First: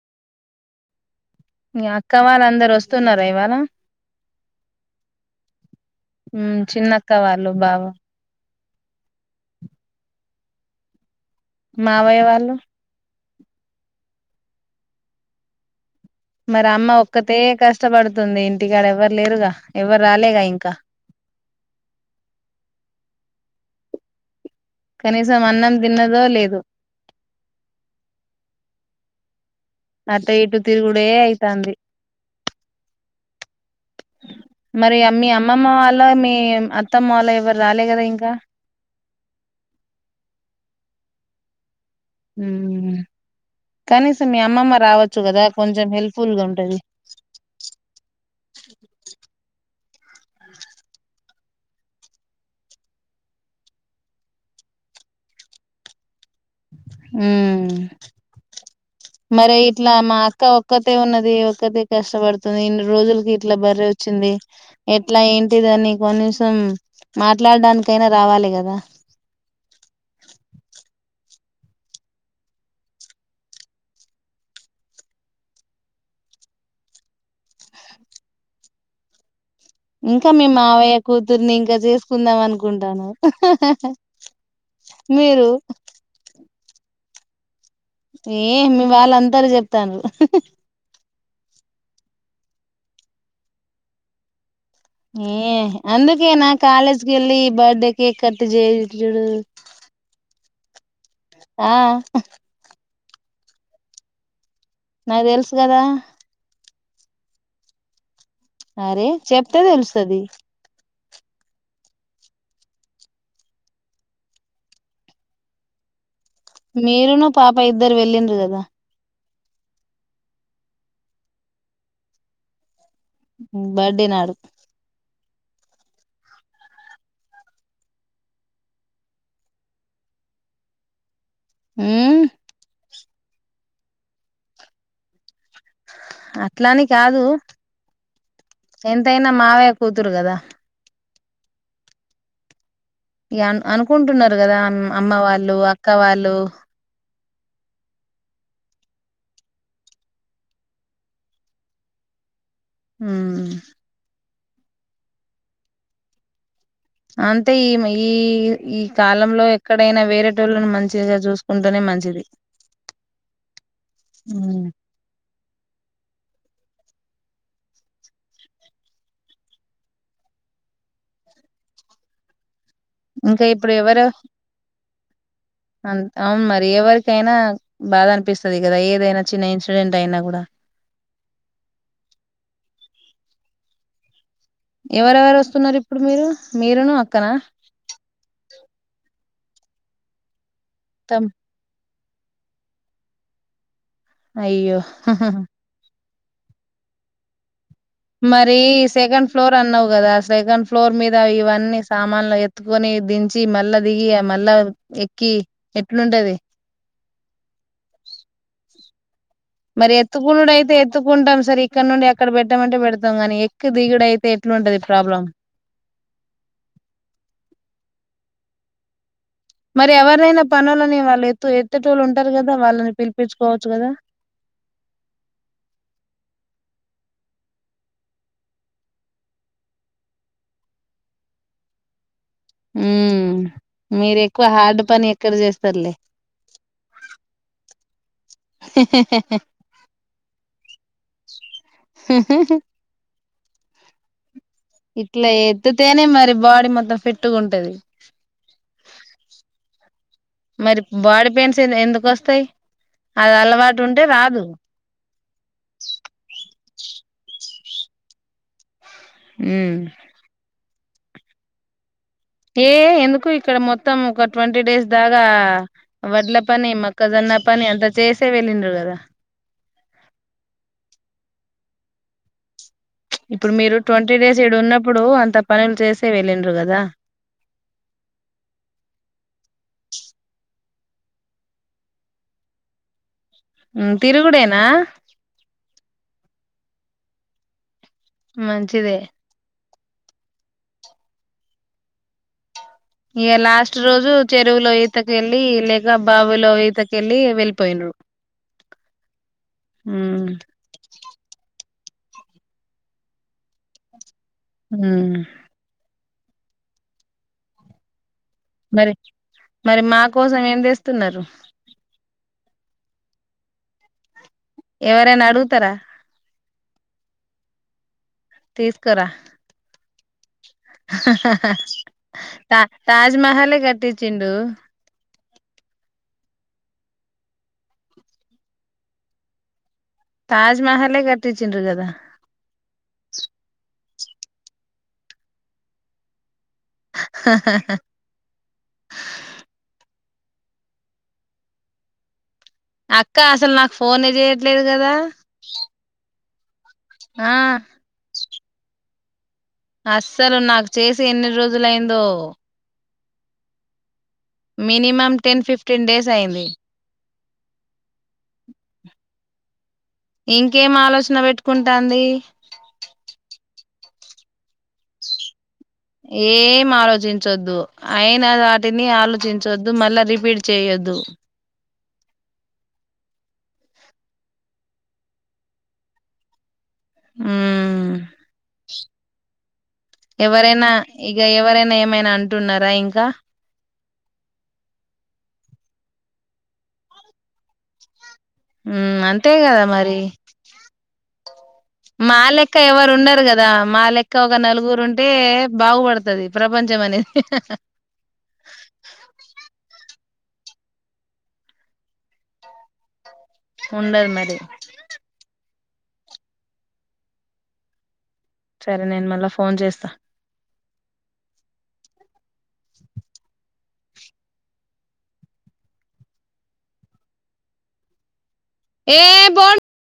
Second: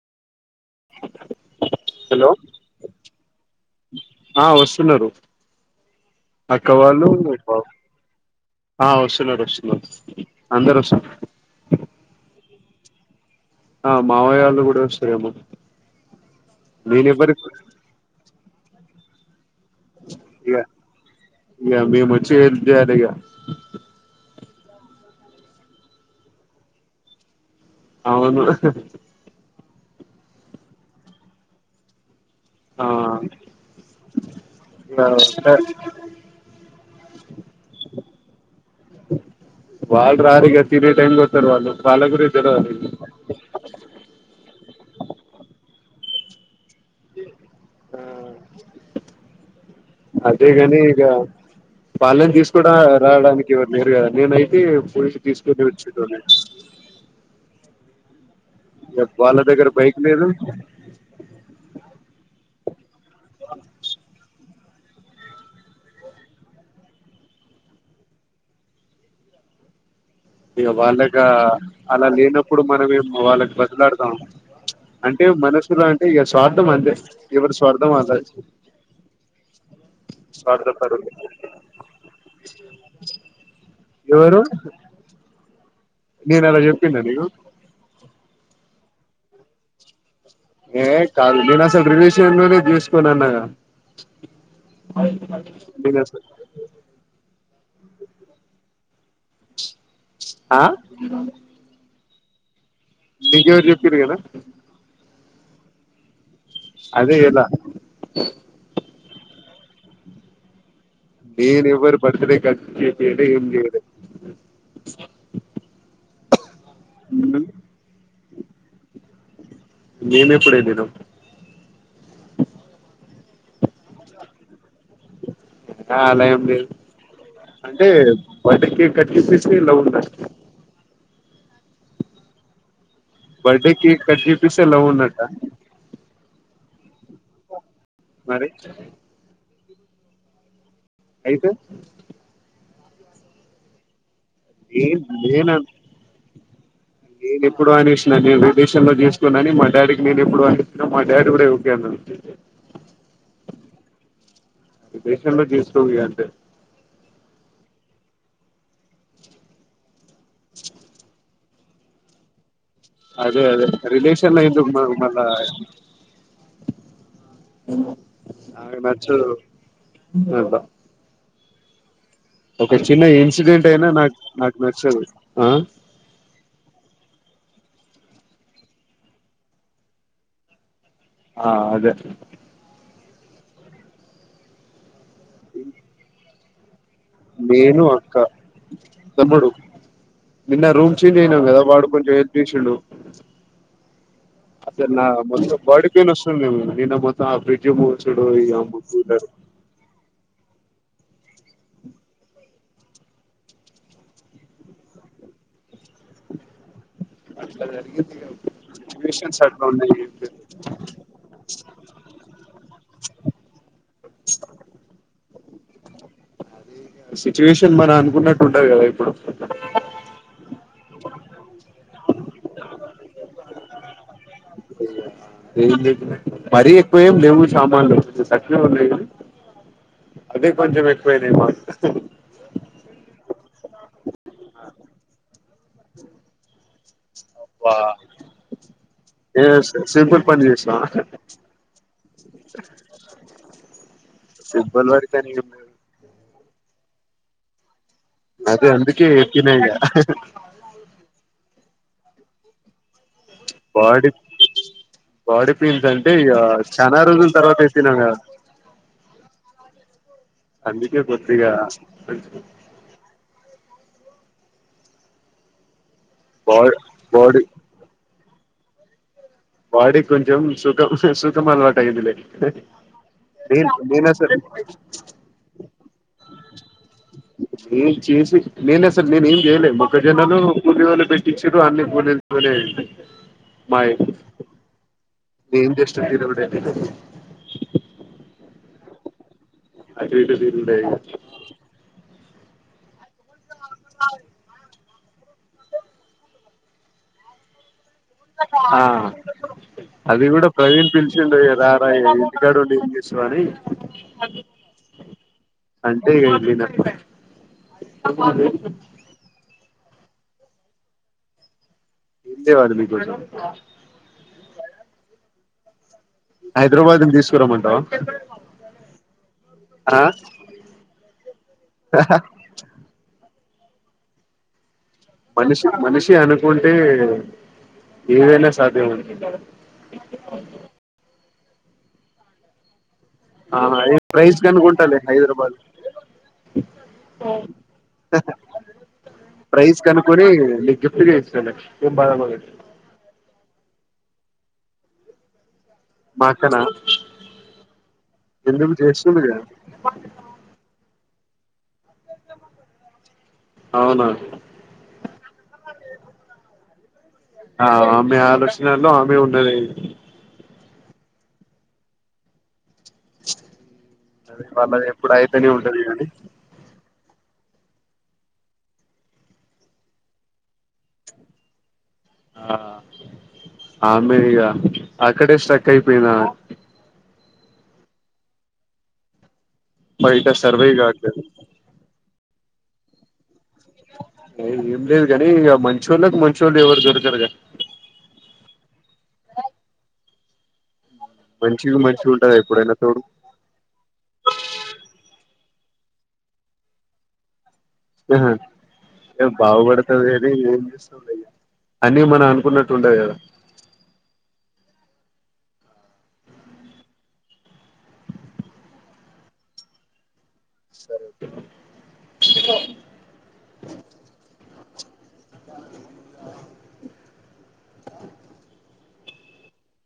[unintelligible] మీ అక్క హలో వాళ్ళు అందరు వస్తున్నారా ఇవాళ ఆ వస్తున్నారు ఉ చిన్నక్క వాళ్ళు బావ ఆ వస్తున్నారు వస్తున్నారు అందరు వస్తున్నారు మావయ్య వాళ్ళు ఆ మావయ్య వాళ్ళు కూడా వస్తురు ఏమో మరి అమ్మ ఒక్కతే కష్టపడుతుంది ఇంటికాడ ఎవరు లేరుగా ఎవ్వరు రాలేగా ఇగ ఇంకా ఇగ మేము వచ్చి ఏం చేయాలి ఇగ కనీసం అన్నం తిన్నదో లేదో అవును అత్త ఇటు తిరుగుడే అయితాంది ఆ మరి అమ్మి అమ్మమ్మ వాళ్ళ మీ అత్తమ్మ వాళ్ళ ఎవరు రాలే కదా ఇంకా వాళ్ళు రారు ఇగ తినే టైమ్కి వస్తారు వాళ్ళు వాళ్ళ గురించి తెలవదు కనీసం మీ అమ్మమ్మ రావచ్చు కదా కొంచెం హెల్ప్గా ఉంటది ఆ అదేగాని ఇగ వాళ్ళని తీసుకోడ రావడానికి ఎవరు లేరు కదా నేనయితే పోయి తీసుకొని వచ్చేటోన్ని ఊ ఇగ వాళ్ళ మరి దగ్గర ఇట్లా బైక్ మా లేదు అక్క ఒక్కతే ఉన్నది ఒక్కతే కష్టపడుతుంది ఇన్ రోజులుకి ఇట్లా బర్రె వచ్చింది ఎట్లా ఏంటిది అని కొనీసం మాట్లాడానికైనా రావాలి కదా ఇగ వాళ్ళగా అలా లేనప్పుడు మనమేం వాళ్ళని బతిమిలాడుతాం అంటే మనసులో అంటే ఇగ స్వార్థం అంతే ఎవరి స్వార్థం వాళ్ళది ఇంకా మీ మావయ్య స్వార్థపరులు కూతుర్ని ఇంకా చేసుకుందాం అనుకుంటాన్నావ్ ఎవరు మీరు నేను అలా చెప్పిన్న నీకు ఏ మీవాళ్ళు అంతరు చెప్తాండ్రు ఏ కాదు నేను అసలు రివ్యూస్ లోనే చూసుకోను అన్నాగ ఏ అందుకే నా కాలేజ్కి వెళ్ళి బర్త్డే కేక్ కట్టి చేయిచ్చుడు ఆ ఆ నీకెవరు చెప్పిరు కదా నాకు తెలుసు కదా అదే ఎలా అరే చెప్తే తెలుస్తాది నేను ఎవరు బర్త్డే కి కట్ చేపియలే ఏమి చెయ్యలే మీరును పాప ఇద్దరు వెళ్ళిండ్రు కదా మేము ఎప్పుడు వెళ్ళినాం బర్త్డేనాడు ఆ అలా ఏం లేదు అంటే బర్త్డే కేక్ కట్ చేసిస్తే లవ్ ఉండాలి మ్ బర్త్డే కేక్ కట్ చేపిస్తే లవ్ ఉన్నట్టా అట్లాని కాదు మరి ఎంతయినా మావయ్య కూతురు కదా అయితే ఇగా అనుకుంటున్నారు కదా నేను అమ్మ వాళ్ళు నేన అక్క వాళ్ళు నేను ఎప్పుడో అనేసినా నేను విదేశంలో చేసుకోనుఅని మా డాడీకి నేను ఎప్పుడో అనేసినా మా డాడీ కూడా ఓకే అన్నాడు హ్ విదేశంలో చేసుకోకూ ఇగ అంతే అంతే ఈమె ఈ ఈ కాలంలో ఎక్కడైనా వేరేటోళ్ళను మంచిగా చూసుకు చూసుకుంటానే మంచిది అదే అదే రిలేషన్ లో ఎందుకు మ మళ్ళా నాకు నచ్చదు అట్లా ఒక చిన్న ఇంకా ఇన్సిడెంట్ అయినా నాకు నాకు నచ్చదు ఆ అంత అవును మరి ఎవరికైనా బాధ అనిపిస్తది కదా ఏదైనా చిన్న ఇన్సిడెంట్ అయినా కూడా ఆ అదే ఎవరెవరు వస్తున్నారు ఇప్పుడు మీరు మీరును అక్క నేను అక్క తమ్ముడు నిన్న రూమ్ చేంజ్ తమ్ అయినాం కదా వాడు కొంచెం హెల్ప్ చేసిండు అయ్యో అసలు నా మొత్తం బాడి నెత్తి నోస్తుంది ఏమో నిన్న మొత్తం అఫ్ డే మరి సెకండ్ ఫ్లోర్ అన్నావు కదా సెకండ్ ఫ్లో ఫ్లోర్ మీద ఇవన్నీ సామాన్లు ఎత్తుకొని దించి మళ్లా దిగి మళ్ళా ఎక్కి ఎట్లుంటది అట్లా జరిగింది ఇగ సిచ్వేషన్ మరి ఎత్తుకునుడు అయితే ఎత్తుకుంటాం సరి ఇక్కడ నుండి అక్కడ పెట్ పెట్టమంటే పెడతాం కానీ ఎక్కి దిగుడు అయితే ఎట్లుంటది ప్రాబ్లం సిచ్యువేషన్ మన అనుకున్నట్టు ఉండదు కదా ఎప్పుడూ పనోళ్ళని వాళ్ళు ఎత్తు ఎత్తేటోళ్లు ఉంటారు కదా వాళ్ళని పిలిపించుకోవచ్చు కదా నేను చెప్పినట్టు మరి ఎక్కువ ఏం లేవు సామాన్లు తక్కువే ఉన్నాయి గానీ అదే కొంచెం ఎక్కువైనాయ్ మాకు హ్ మీరు ఎక్కువ హార్డ్ పని ఎక్కడ చేస్తారులే అబ్బా ఏ సింపుల్ పని చేసినవా ఉ హూ సింపుల్ వర్క్ ఇట్లా అని ఏం లేదు ఎత్తుతేనే మరి బాడీ మొత్తం ఫిట్గా ఉంటది అదే అందుకే ఎత్తిన ఇగ చే ఎందుకు వస్తాయి అది అలవాటు ఉంటే బాడీ రాదు బాడీ పెయిన్స్ అంటే ఇగ చానా రోజుల తర్వాత ఎత్తినాగా హ్ అందుకే కొద్దిగా ఏ ఎందుకు ఇక్కడ మొత్తం ఒక ట్వంటీ డేస్ దాగా వడ్ల బా పని మొక్కజొన్న బాడీ పని అంత చేసే వెళ్ళిండ్రు కదా బాడికి కొంచం సుఖం సుఖము ఆలవాట్యిందిలే ఇప్పుడు మీరు ట్వంటీ డేస్ ఇక్కడ ఉన్నప్పుడు అంత పనులు చేసే వెళ్ళండ్ర కదా నేన్ చేసి నేనే సార్ నేను ఏం చేయలే మ ప్రజన్నను కూలీలే పెట్టి ఇచ్చురూ అన్ని కూలీ కూలీలేతో అయింది ఉ తిరుగుడేనా నేన్ జస్ట్ తిరుగుడే మంచిదే ఆటు ఇటు తిరుగుడే ఇగ ఇగ లాస్ట్ రోజు చెరువులో ఈ ఇతకెళ్ళి లేక బావిలో ఈతకెళ్ళి వెళ్ళిపోయింరు ఆ అది కూడా ప్రవీణ్ పిలుచుండేగ రప్ బ ఇంటికాడ ఉండి ఏంచేస్తావని ఉ అంటే ఎల్లిన మరి మరి మా కోసం ఏం దేస్తున్నారు ఏం తేవాలి మీకోసం ఎవరేనా అడుగుతారా హైదరాబాద్ను తీసుకురమంటావా తీస్కారా ఆ తా తాజ్మహలే కటిచ్చిడు మనిషి మనిషి అనుకుంటే ఏదైనా సాధ్యం ఉ తాజ్మహల్లే కట్చ్చంరూ కదా అ ప్రైస్ కనుకుంటాలే హైదరాబాద్ ప్రైజ్ కను కోని నీకు గిఫ్ట్గ ఇస్తేలె ఏం బాధపడకు అక్క అసలు నాకు ఫోనే చేయట్లేదు కదా మా అక్కన ఆ చేస్తుందిగా అస్సలు నాకు చేసి ఎన్ని రోజులయిందో అవునా మినిమం టెన్ ఫిఫ్టీన్ డేస్ అయింది ఆ ఆమె ఆలోచనలో ఆమె ఉన్నది ఇంకేం ఆలోచన పెట్టుకుంటాంది వాళ్లది ఎప్పుడు అయితేనే ఉంట ఏం ఆలోచించొద్దు అయినా వాటిని ఆలోచించొద్దు మళ్ళా రిపీట్ చేయొద్దు ఆ ఆమె ఇగా అక్కడే స్ట్రక్ అయిపోయినా హ్మ్ బయట సర్వే ఎవరైనా కావట్లేదు ఇక ఎవరైనా ఏమైనా అంటున్నారా ఇంకా అ ఏం లేదు కానీ ఇక మంచోళ్ళకి మంచోళ్ళ ఎవరు దొరకరుగా ఉ అంతే కదా మరి మంచికి మంచిగా మా ఉంటదా లెక్క ఎప్పుడైనా ఎవరు తోడు ఉండరు కదా మా లెక్క ఒక నలుగురు ఉంటే బాగుపడ్తది ప్రపంచం అనేది ఆహా ఏ బాగుపడతాదని అన్ని ఏం చేస్తండ అని మనం అనుకున్నట్టు ఉండది కదా ఉండదు మరి సరే నేను మళ్ళా ఫోన్ చేస్తా సరే ఏ బోల్